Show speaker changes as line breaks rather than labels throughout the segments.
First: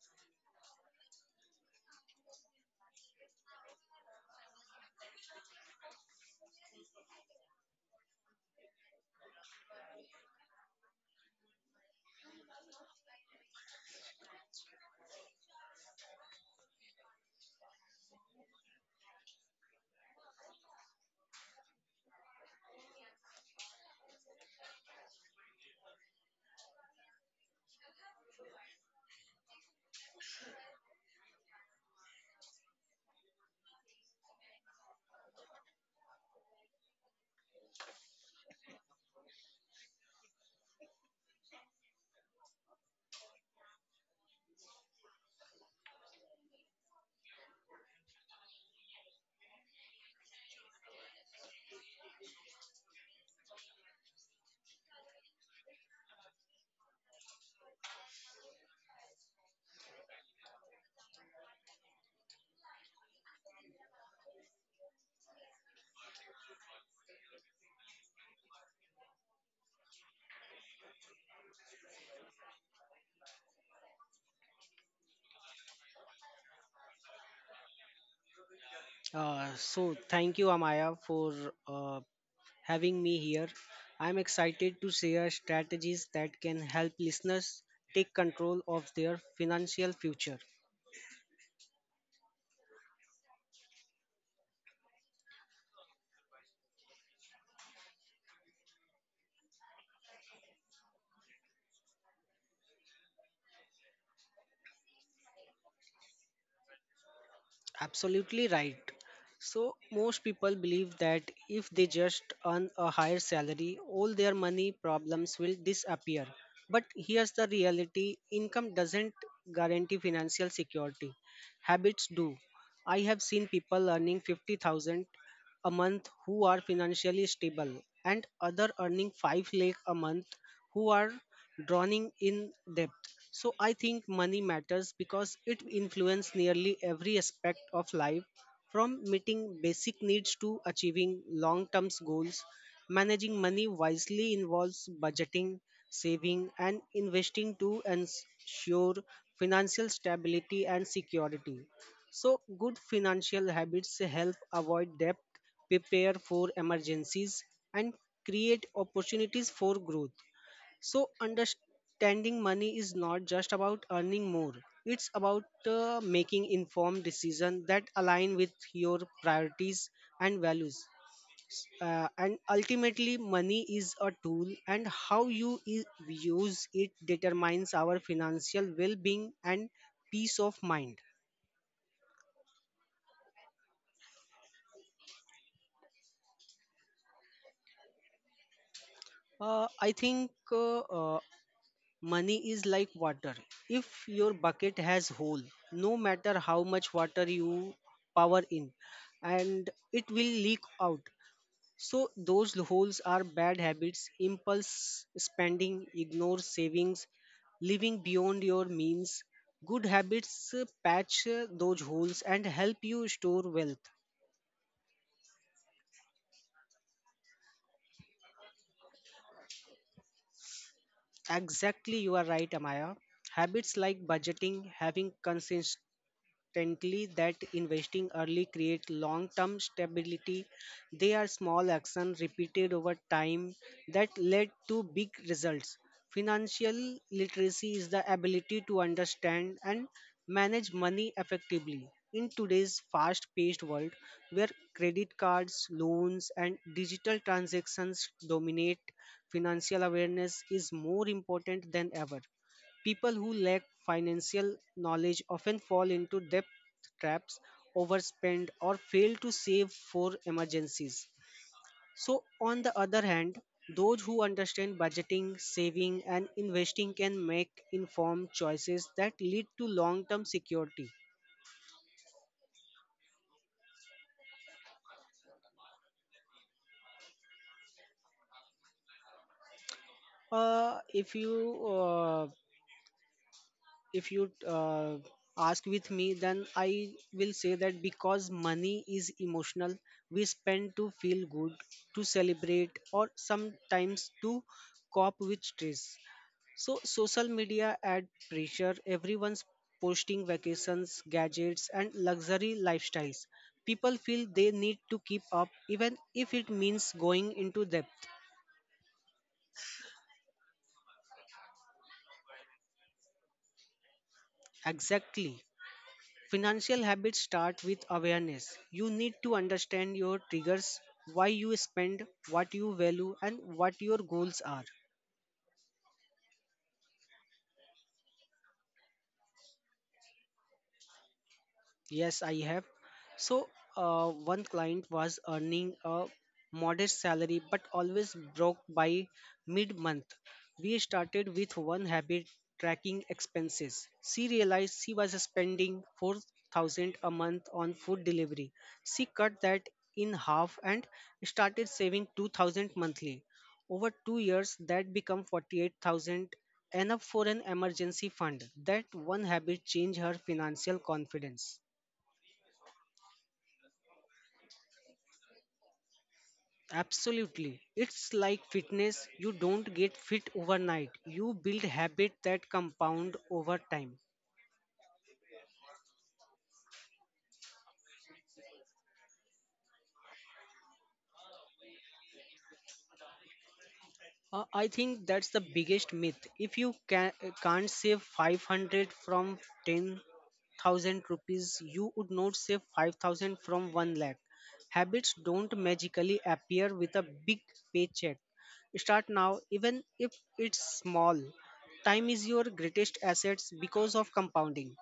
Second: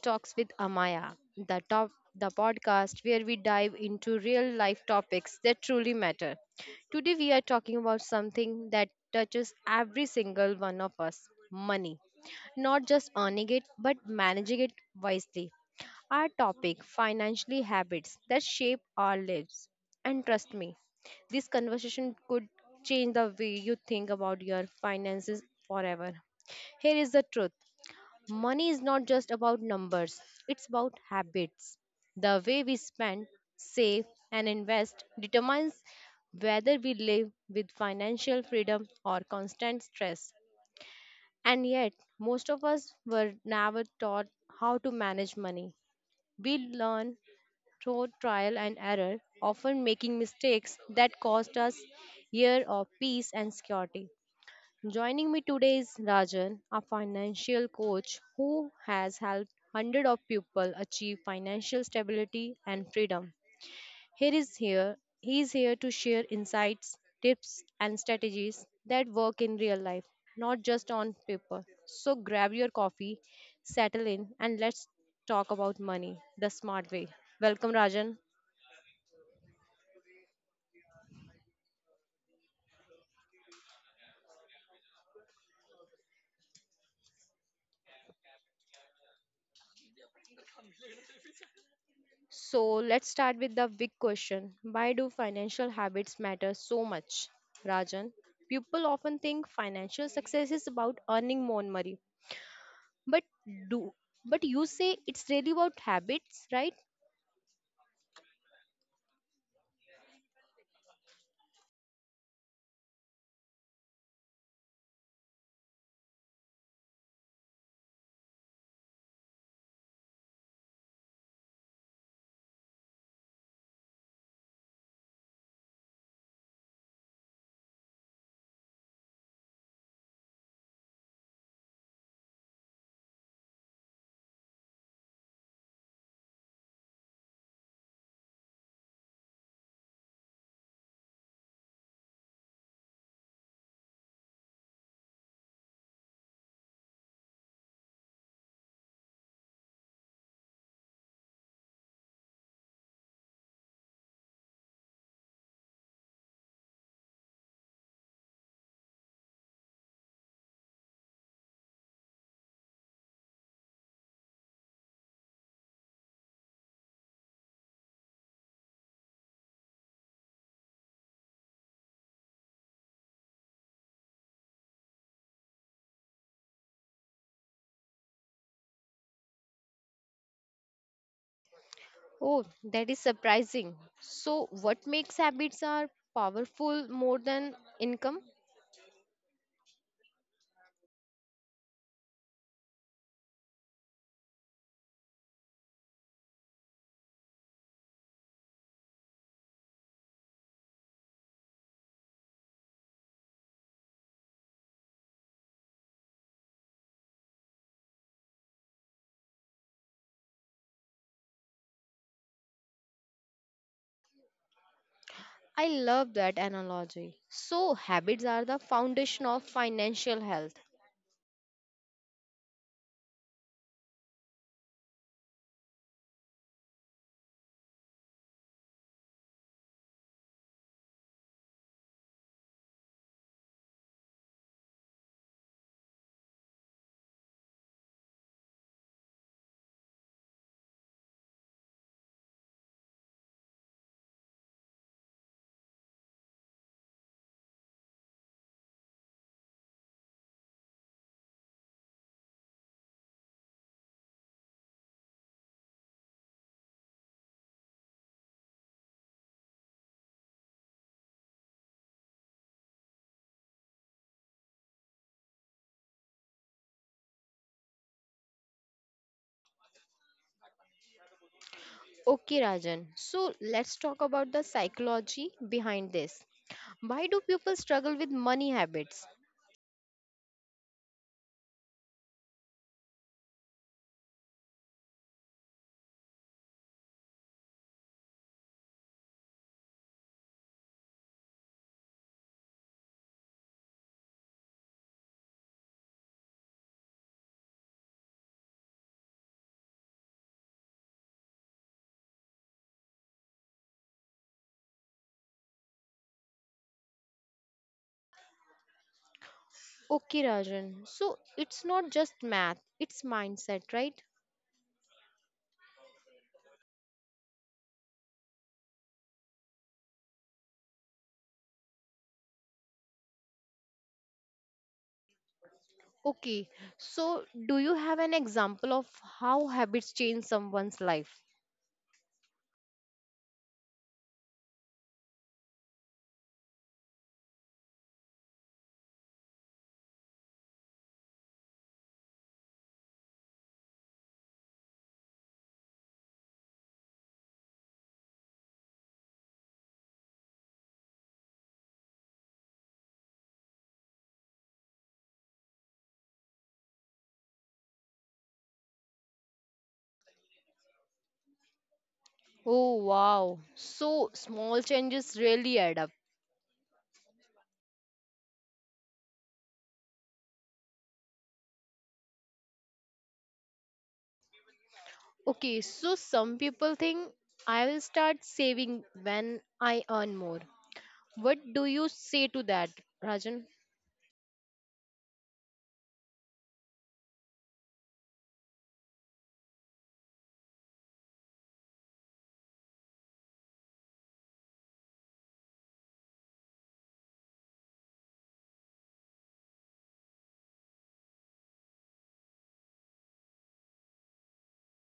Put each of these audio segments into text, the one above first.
Talks with Amaya, the top the podcast where we dive into real life topics that truly matter. Today we are talking about something that touches every single one of us: money. Not just earning it, but managing it wisely. Our topic, financially habits that shape our lives. And trust me, this conversation could change the way you think about your finances forever. Here is the truth. Money is not just about numbers, it's about habits. The way we spend, save, and invest determines whether we live with financial freedom or constant stress. And yet, most of us were never taught how to manage money. We learn through trial and error, often making mistakes that cost us years of peace and security. Joining me today is Rajan, a financial coach who has helped hundreds of people achieve financial stability and freedom. Here is here he is here to share insights, tips and strategies that work in real life, not just on paper. So grab your coffee, settle in and let's talk about money the smart way. Welcome, Rajan.
So thank you, Amaya, for uh, having me here. I'm excited to share strategies that can help listeners take control of their financial future.
So let's start with the big question. Why do financial habits matter so much? Rajan, people often think financial success is about earning more money. But do but you say it's really about habits, right?
Absolutely right. So most people believe that if they just earn a higher salary, all their money problems will disappear. But here's the reality: income doesn't guarantee financial security. Habits do. I have seen people earning 50,000 a month who are financially stable and other earning 5 lakh a month who are drowning in debt. So I think money matters because it influences nearly every aspect of life, from meeting basic needs to achieving long term goals. Managing money wisely involves budgeting, saving, and investing to ensure financial stability and security. So, good financial habits help avoid debt, prepare for emergencies, and create opportunities for growth. So, understanding money is not just about earning more, it's about making informed decisions that align with your priorities and values. And ultimately, money is a tool, and how you use it determines our financial well being and peace of mind.
Oh, that is surprising. So what makes habits are powerful more than income?
I think money is like water. If your bucket has hole, no matter how much water you power in, and it will leak out. So those holes are bad habits, impulse spending, ignore savings, living beyond your means. Good habits patch those holes and help you store wealth.
I love that analogy. So habits are the foundation of financial health.
Exactly, you are right, Amaya. Habits like budgeting, having consistent constantly that investing early creates long term stability. They are small actions repeated over time that led to big results. Financial literacy is the ability to understand and manage money effectively. In today's fast paced world, where credit cards, loans, and digital transactions dominate, financial awareness is more important than ever. People who lack financial knowledge often fall into debt traps, overspend, or fail to save for emergencies. So, on the other hand, those who understand budgeting, saving, and investing can make informed choices that lead to long term security.
Okay, Rajan. So let's talk about the psychology behind this. Why do people struggle with money habits?
Uh, if you uh, if you ask with me, then I will say that because money is emotional, we spend to feel good, to celebrate, or sometimes to cope with stress. So social media add pressure. Everyone's posting vacations, gadgets, and luxury lifestyles. People feel they need to keep up, even if it means going into depth.
Okay, Rajan. So it's not just math, it's mindset, right?
Exactly. Financial habits start with awareness. You need to understand your triggers, why you spend, what you value, and what your goals are.
Okay. So do you have an example of how habits change someone's life?
Yes, I have. So, one client was earning a modest salary but always broke by mid month. We started with one habit: tracking expenses. She realized she was spending 4,000 a month on food delivery. She cut that in half and started saving 2000 monthly. Over 2 years that became 48,000, enough for an emergency fund. That one habit changed her financial confidence.
Oh, wow. So small changes really add up.
Absolutely. It's like fitness. You don't get fit overnight. You build habits that compound over time.
Okay, so some people think I will start saving when I earn more. What do you say to that, Rajan?
I think that's the biggest myth. If you can, Can't save 500 from 10,000 rupees, you would not save 5,000 from 1 lakh. Habits don't magically appear with a big paycheck. Start now, even if it's small. Time is your greatest assets because of compounding.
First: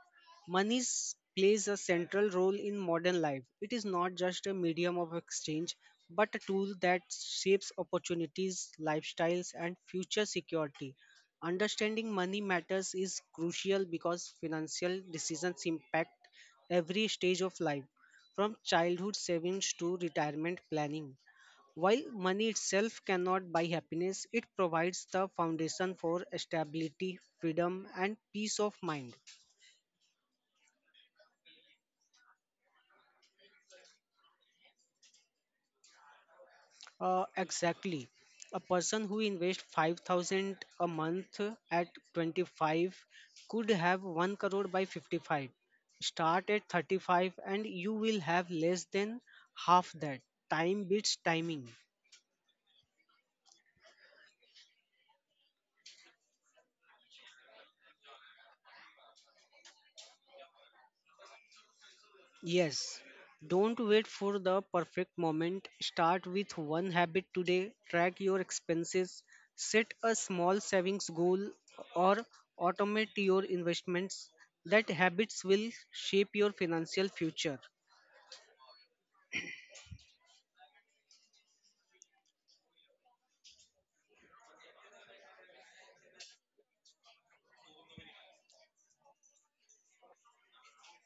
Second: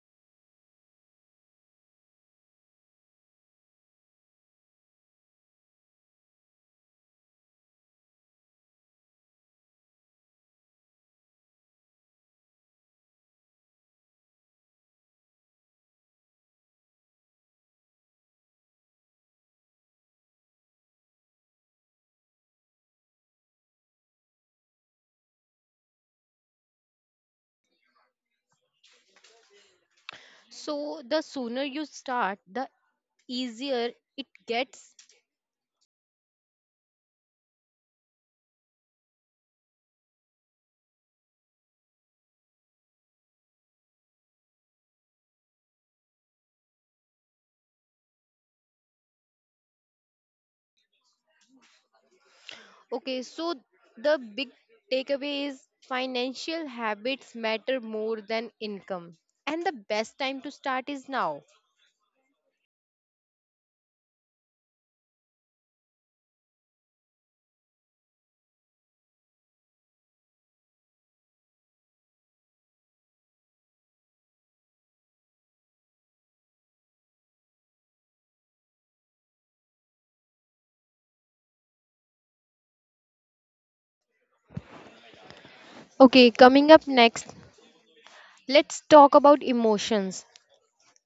Plays a central role in modern life. It is not just a medium of exchange, but a tool that shapes opportunities, lifestyles, and future security. Understanding money matters is crucial because financial decisions impact every stage of life, from childhood savings to retirement planning. While money itself cannot buy happiness, it provides the foundation for stability, freedom, and peace of mind.
So the sooner you start, the easier it gets.
Exactly. A person who invests 5,000 a month at 25 could have 1 crore by 55. Start at 35 and you will have less than half that. Time beats timing.
Okay, so the big takeaway is financial habits matter more than income. And the best time to start is now.
Yes, don't wait for the perfect moment. Start with one habit today. Track your expenses. Set a small savings goal or automate your investments. That habits will shape your financial future.
Okay, coming up next, let's talk about emotions.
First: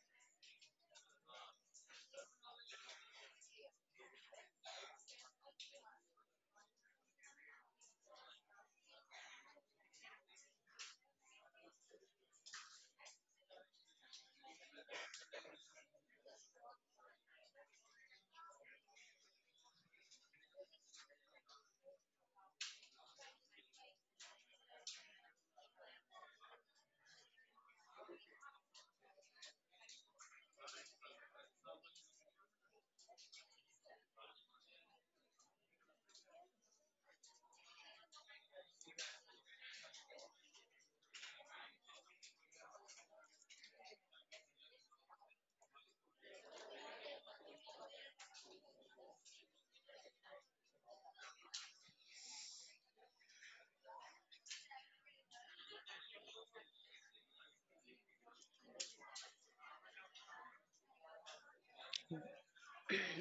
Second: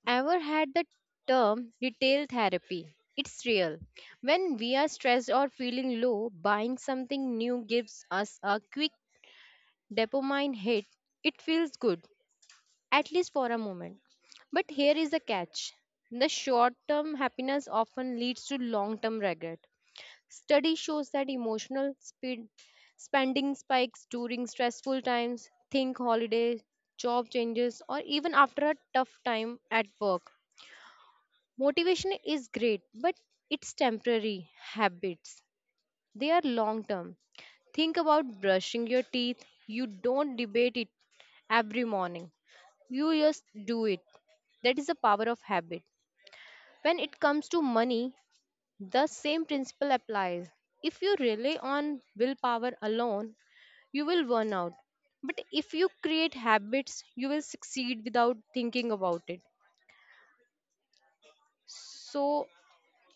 Ever had the term retail therapy? It's real. When we are stressed or feeling low, buying something new gives us a quick dopamine hit. It feels good, at least for a moment. But here is the catch: the short term happiness often leads to long term regret. Study shows that spending spikes during stressful times, think holidays, job changes, or even after a tough time at work. Motivation is great, but it's temporary. Habits, they are long term. Think about brushing your teeth. You don't debate it every morning. You just do it. That is the power of habit. When it comes to money, the same principle applies. If you rely on willpower alone, you will burn out. But if you create habits, you will succeed without thinking about it. So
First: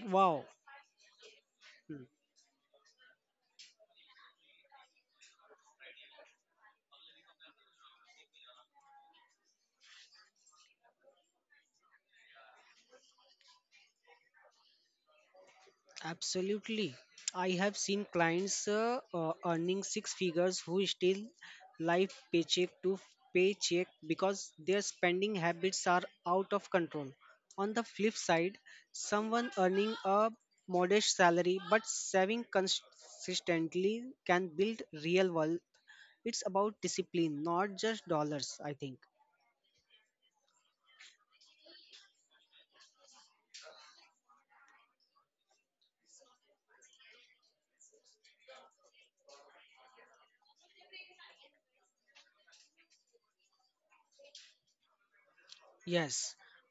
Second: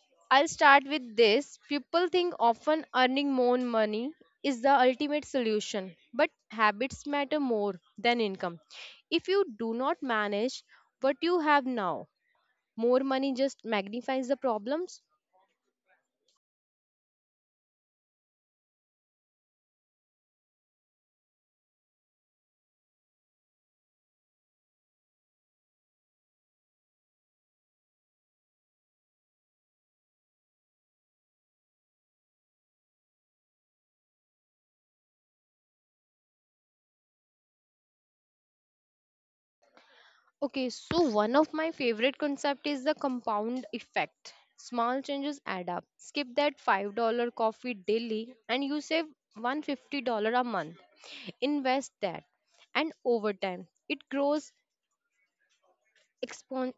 Wow.
I'll start with this. People think often earning more money is the ultimate solution, but habits matter more than income. If you do not manage what you have now, more money just magnifies the problems.
Absolutely. I have seen clients earning six figures who still live paycheck to paycheck because their spending habits are out of control. On the flip side, someone earning a modest salary but saving consistently can build real wealth. It's about discipline, not just dollars, I think.
Okay, so one of my favorite concept is the compound effect. Small changes add up. Skip that $5 coffee daily and you save $150 a month. Invest that and over time it grows
Yes,
expon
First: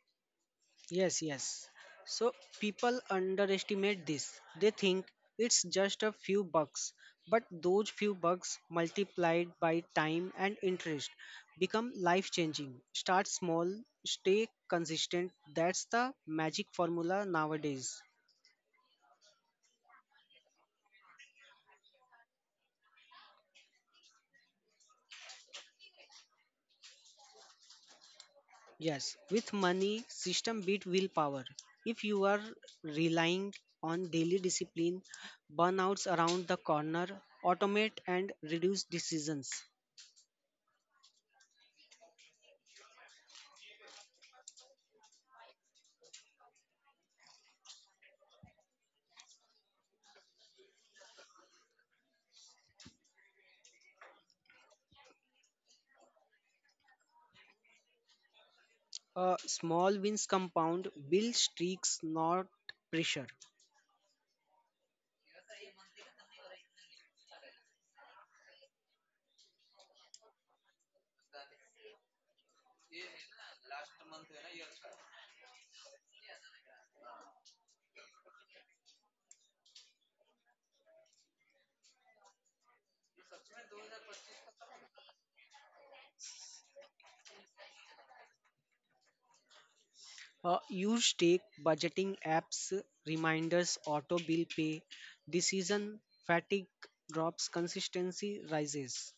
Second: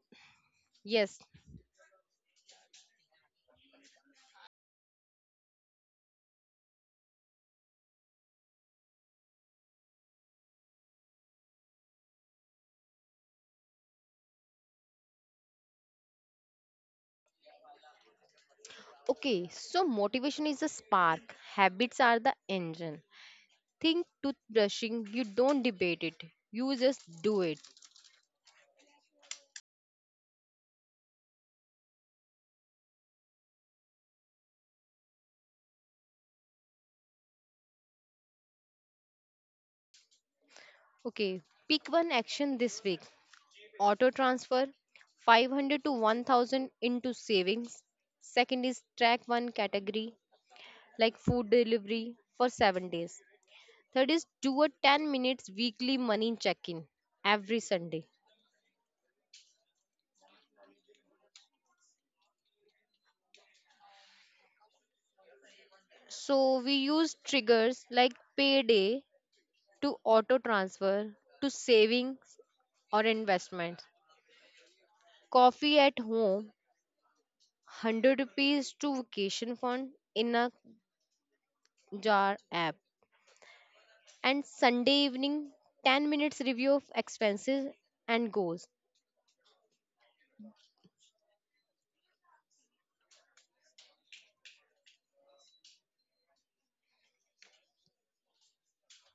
yes.
yes, yes. So people underestimate this. They think it's just a few bucks, but those few bucks multiplied by time and interest become life changing. Start small, stay consistent. That's the magic formula nowadays.
Okay, so motivation is the spark. Habits are the engine. Think toothbrushing, you don't debate it. You just do it.
Yes, with money, system beat willpower. If you are relying on daily discipline, burnouts around the corner, automate and reduce decisions.
Okay, pick one action this week. Auto transfer 500 to 1000 into savings. Second is track one category like food delivery for 7 days. Third is do a 10 minutes weekly money check in every Sunday.
Small wins compound, build streaks, not pressure.
So we use triggers like payday to auto transfer to savings or investment, coffee at home, 100 rupees to vacation fund in a jar app, and Sunday evening 10 minutes review of expenses and goals.
Use take budgeting apps, reminders, auto bill pay, decision fatigue drops, consistency rises.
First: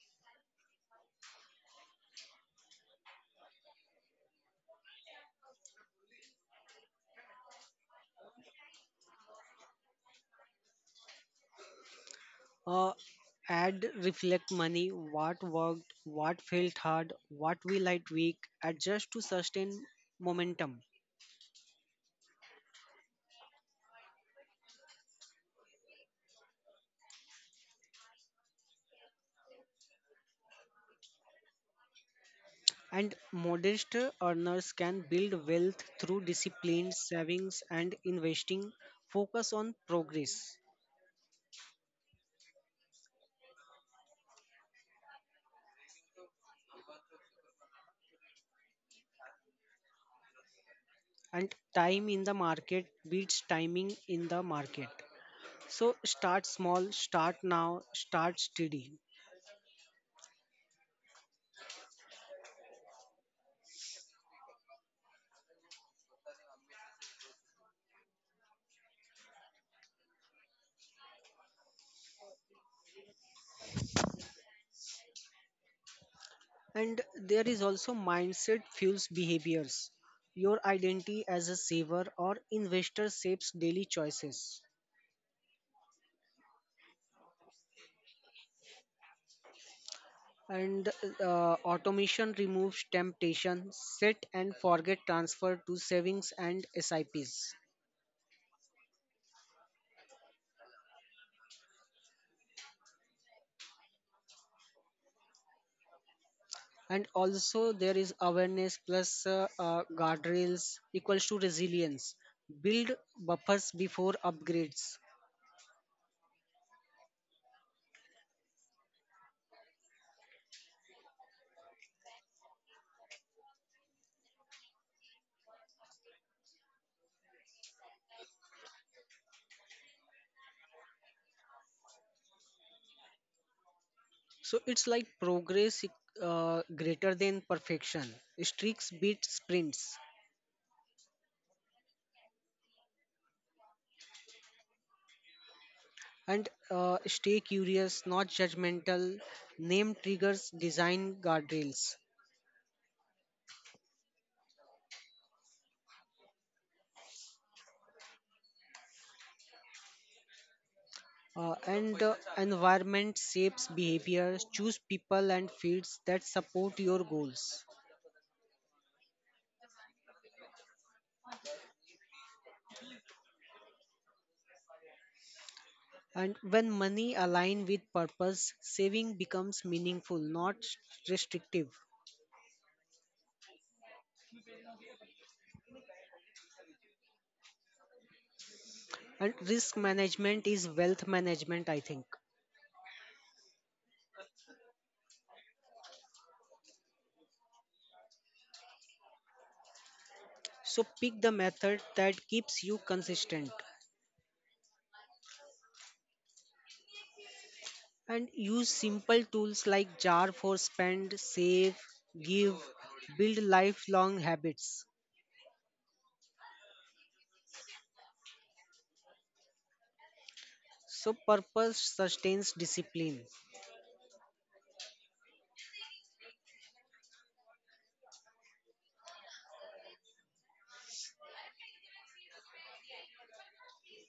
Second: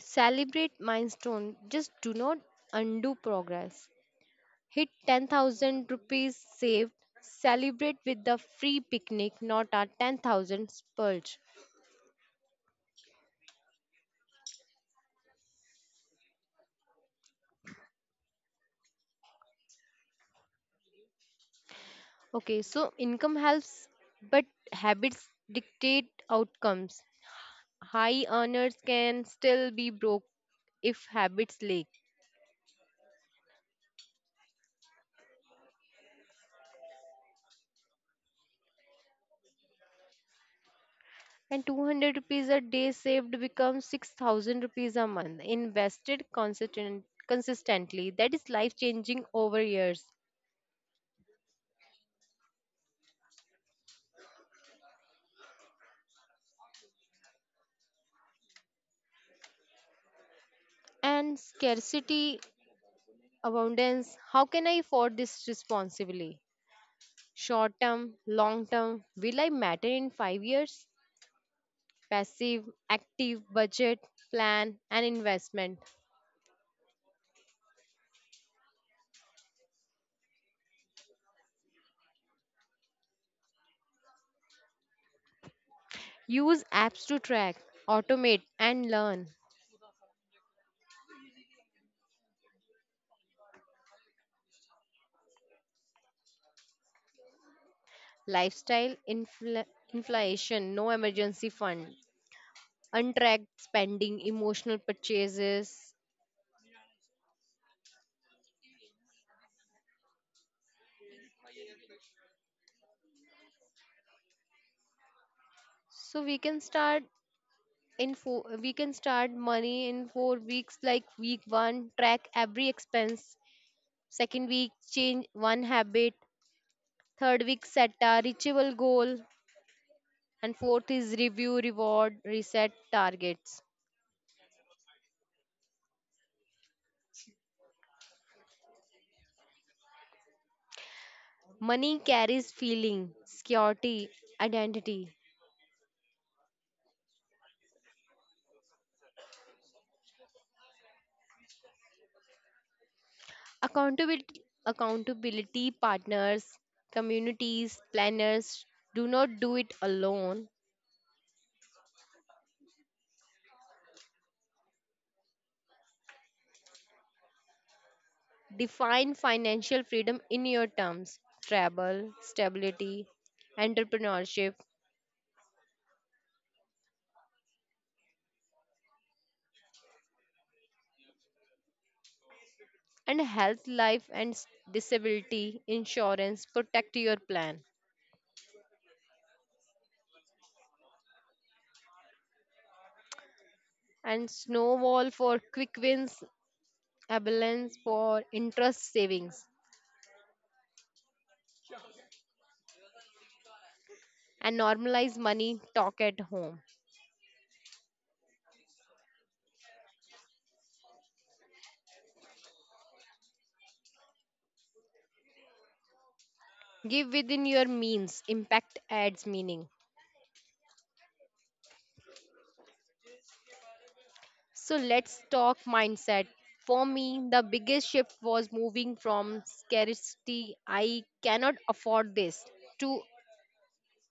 Celebrate milestone, just do not undo progress. Hit 10,000 rupees saved. Celebrate with the free picnic, not a 10,000 splurge.
Uh, add reflect money, what worked, what felt hard, what we liked weak, adjust to sustain momentum.
Okay, so income helps, but habits dictate outcomes. High earners can still be broke if habits lack.
And modest earners can build wealth through disciplined savings and investing. Focus on progress.
And 200 rupees a day saved becomes 6,000 rupees a month invested consistently. That is life changing over years.
And time in the market beats timing in the market, so start small, start now, start steady.
And scarcity, abundance, how can I afford this responsibly? Short term long term, will I matter in 5 years? Passive active budget plan and investment.
And there is also mindset fuels behaviors. Your identity as a saver or investor shapes daily choices.
Use apps to track, automate and learn.
And automation removes temptation, set and forget transfer to savings and sips.
Lifestyle inflation, no emergency fund, untracked spending, emotional purchases.
And also there is awareness plus guardrails equals to resilience, build buffers before upgrades.
So we can start in four, we can start money in 4 weeks, like week one track every expense, second week change one habit, third week set a reachable goal, and fourth is review reward reset targets.
So it's like progress greater than perfection, streaks beat sprints.
Money carries feeling security identity.
And stay curious, not judgmental, name triggers, design guardrails.
Accountability accountability partners, communities, planners, do not do it alone.
And environment shapes behaviors, choose people and fields that support your goals.
Define financial freedom in your terms: travel, stability, entrepreneurship,
And when money align with purpose, saving becomes meaningful, not restrictive.
and health, life, and disability insurance. Protect your plan.
And risk management is wealth management, I think.
And snowball for quick wins, abundance for interest savings,
So pick the method that keeps you consistent,
and normalize money talk at home.
and use simple tools like jar for spend, save, give, build lifelong habits.
Give within your means, impact adds meaning.
So purpose sustains discipline.
So let's talk mindset. For me, the biggest shift was moving from scarcity, I cannot afford this, to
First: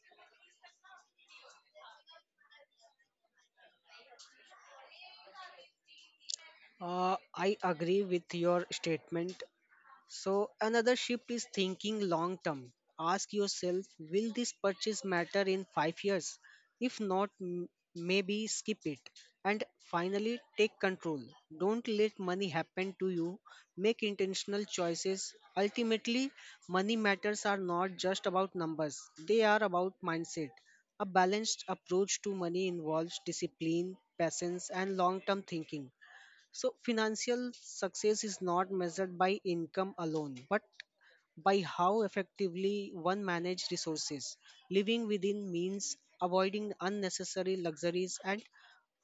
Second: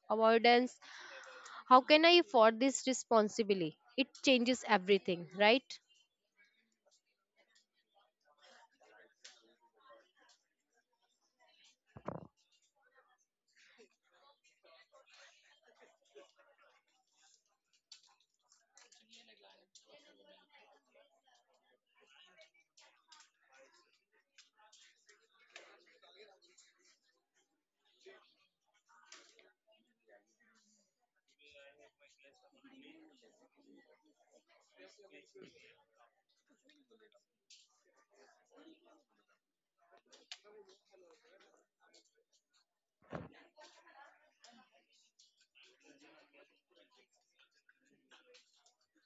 avoidance, how can I afford this responsibly? It changes everything, right?
I agree with your statement. So another shift is thinking long term. Ask yourself, will this purchase matter in 5 years? If not, maybe skip it. And finally, take control. Don't let money happen to you. Make intentional choices. Ultimately, money matters are not just about numbers, they are about mindset. A balanced approach to money involves discipline, patience, and long term thinking. So, financial success is not measured by income alone, but by how effectively one manages resources. Living within means, avoiding unnecessary luxuries, and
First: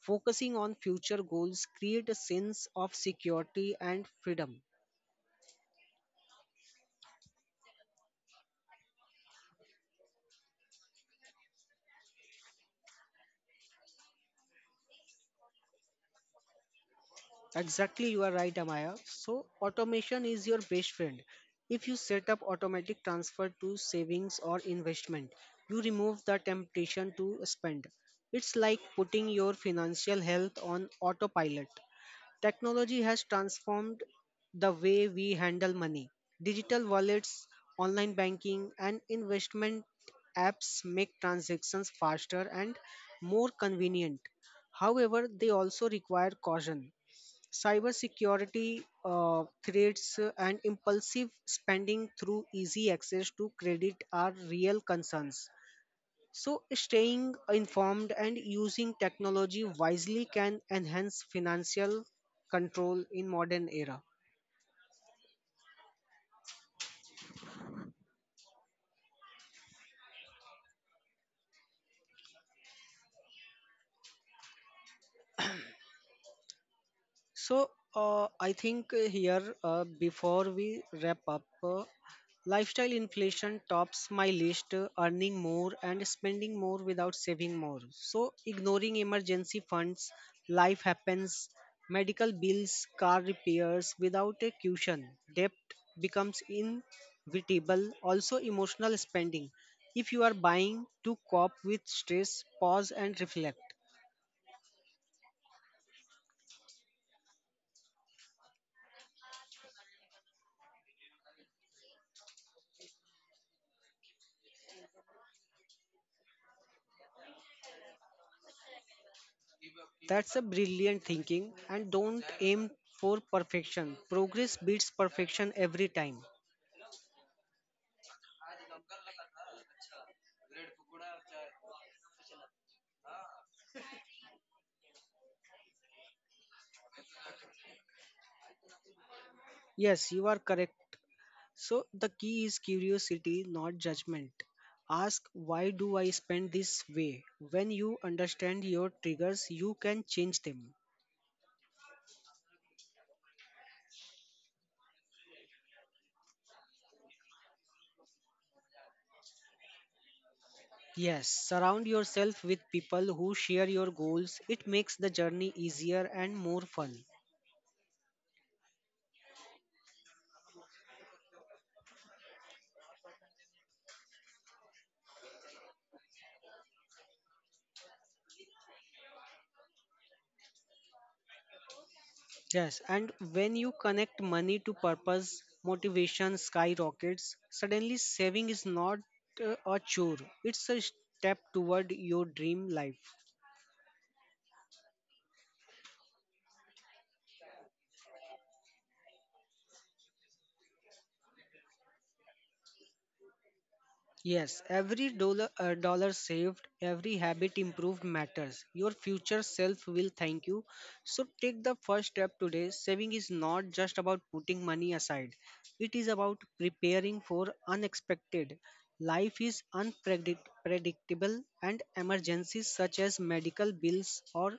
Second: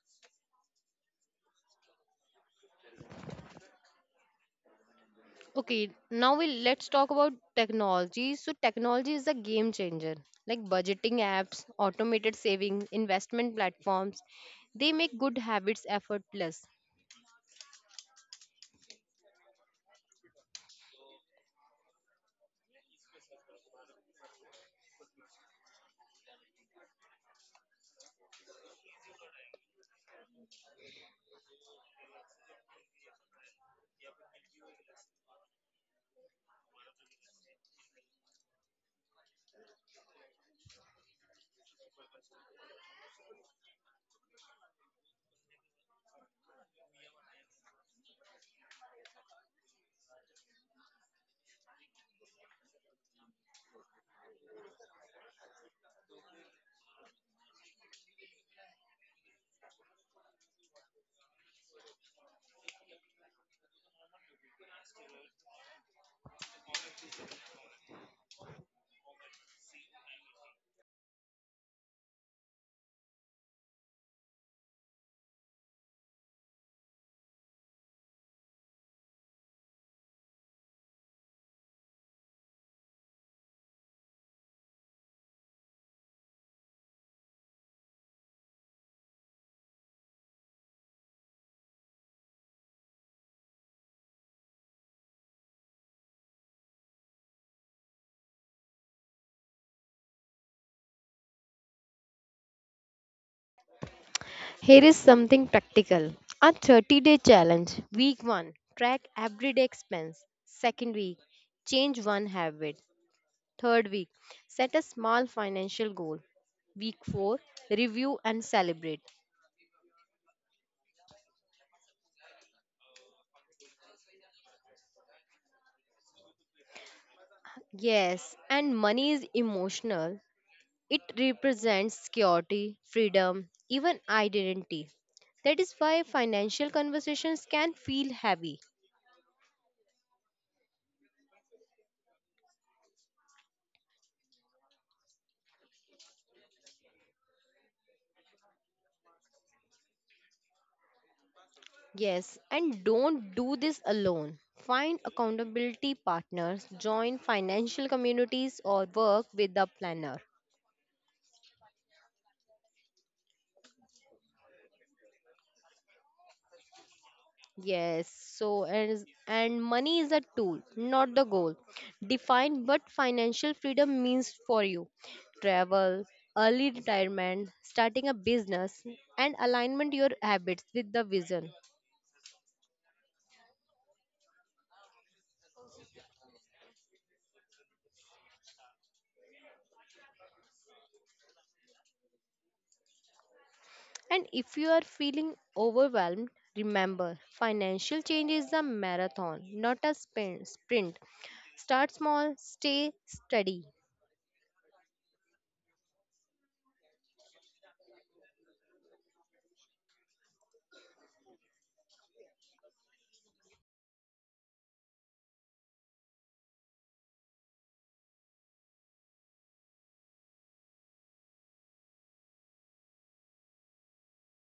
focusing on future goals create a sense of security and freedom.
Okay, now we let's talk about technology. So technology is a game changer. Like budgeting apps, automated savings, investment platforms, they make good habits effortless.
Exactly, you are right, Amaya. So, automation is your best friend. If you set up automatic transfer to savings or investment, you remove the temptation to spend. It's like putting your financial health on autopilot. Technology has transformed the way we handle money. Digital wallets, online banking, and investment apps make transactions faster and more convenient. However, they also require caution. Cybersecurity threats and impulsive spending through easy access to credit are real concerns. So, staying informed and using technology wisely can enhance financial control in modern era. So, before we wrap up, lifestyle inflation tops my list, earning more and spending more without saving more. So, ignoring emergency funds, life happens, medical bills, car repairs without a cushion, debt becomes inevitable, also emotional spending. If you are buying to cope with stress, pause and reflect.
Here is something practical. A 30-day challenge. Week 1. Track everyday expense. Second week. Change one habit. Third week. Set a small financial goal. Week 4. Review and celebrate.
That's a brilliant thinking, and don't aim for perfection. Progress beats perfection every time.
Yes, and money is emotional. It represents security, freedom, even identity. That is why financial conversations can feel heavy.
Yes, you are correct. So the key is curiosity, not judgment. Ask why do I spend this way? When you understand your triggers, you can change them.
Yes, and don't do this alone. Find accountability partners, join financial communities, or work with a planner.
Yes, surround yourself with people who share your goals. It makes the journey easier and more fun.
Yes, and money is a tool, not the goal. Define what financial freedom means for you. Travel, early retirement, starting a business, and alignment your habits with the vision.
Yes, and when you connect money to purpose, motivation skyrockets. Suddenly, saving is not a chore, it's a step toward your dream life.
And if you are feeling overwhelmed, remember financial change is a marathon, not a sprint. Start small, stay steady.
Yes, every dollar saved, every habit improved matters. Your future self will thank you. So take the first step today. Saving is not just about putting money aside, it is about preparing for unexpected. Life is unpredictable, and emergencies such as medical bills or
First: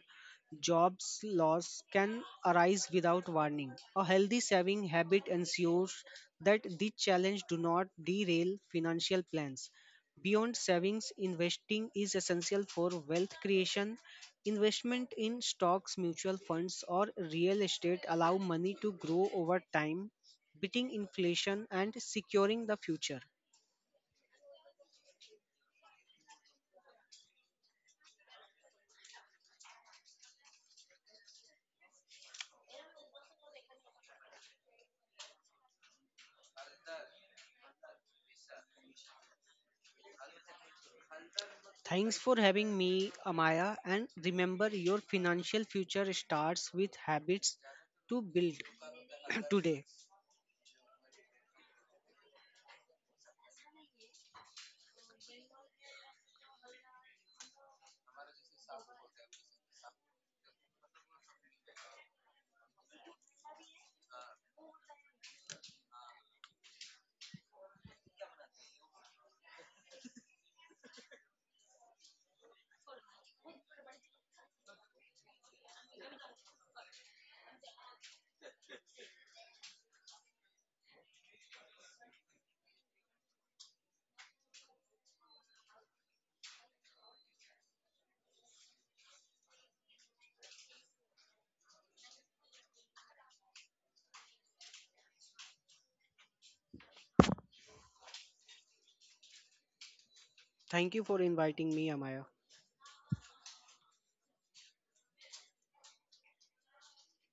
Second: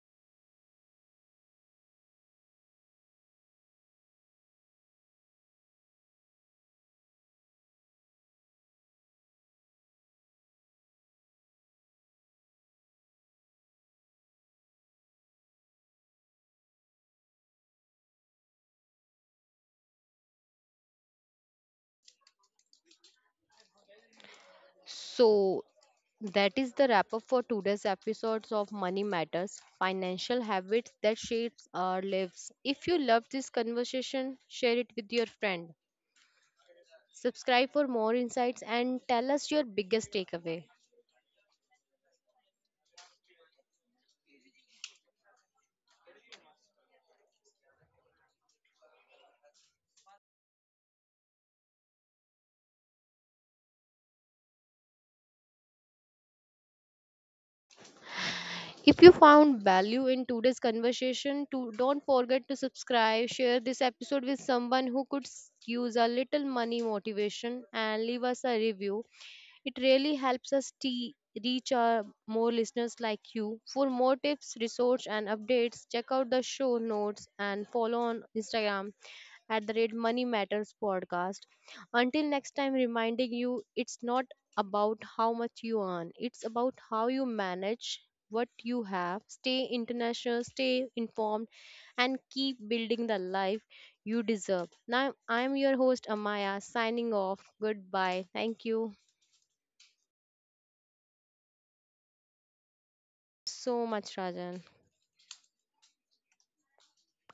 jobs loss can arise without warning. A healthy saving habit ensures that these challenges do not derail financial plans. Beyond savings, investing is essential for wealth creation. Investment in stocks, mutual funds, or real estate allow money to grow over time, beating inflation and securing the future.
So, that is the wrap up for today's episodes of Money Matters Financial Habits that Shapes Our Lives. If you love this conversation, share it with your friend. Subscribe for more insights and tell us your biggest takeaway.
Thanks for having me, Amaya. And remember, your financial future starts with habits to build today.
If you found value in today's conversation, to don't forget to subscribe, share this episode with someone who could use a little money motivation, and leave us a review. It really helps us reach our more listeners like you. For more tips, research, and updates, check out the show notes and follow on Instagram at the rate money matters podcast. Until next time, reminding you it's not about how much you earn, it's about how you manage what you have. Stay international, stay informed, and keep building the life you deserve. Now, I'm your host, Amaya, signing off. Goodbye. Thank you
Thank you for inviting me, Amaya.
so much, Rajan.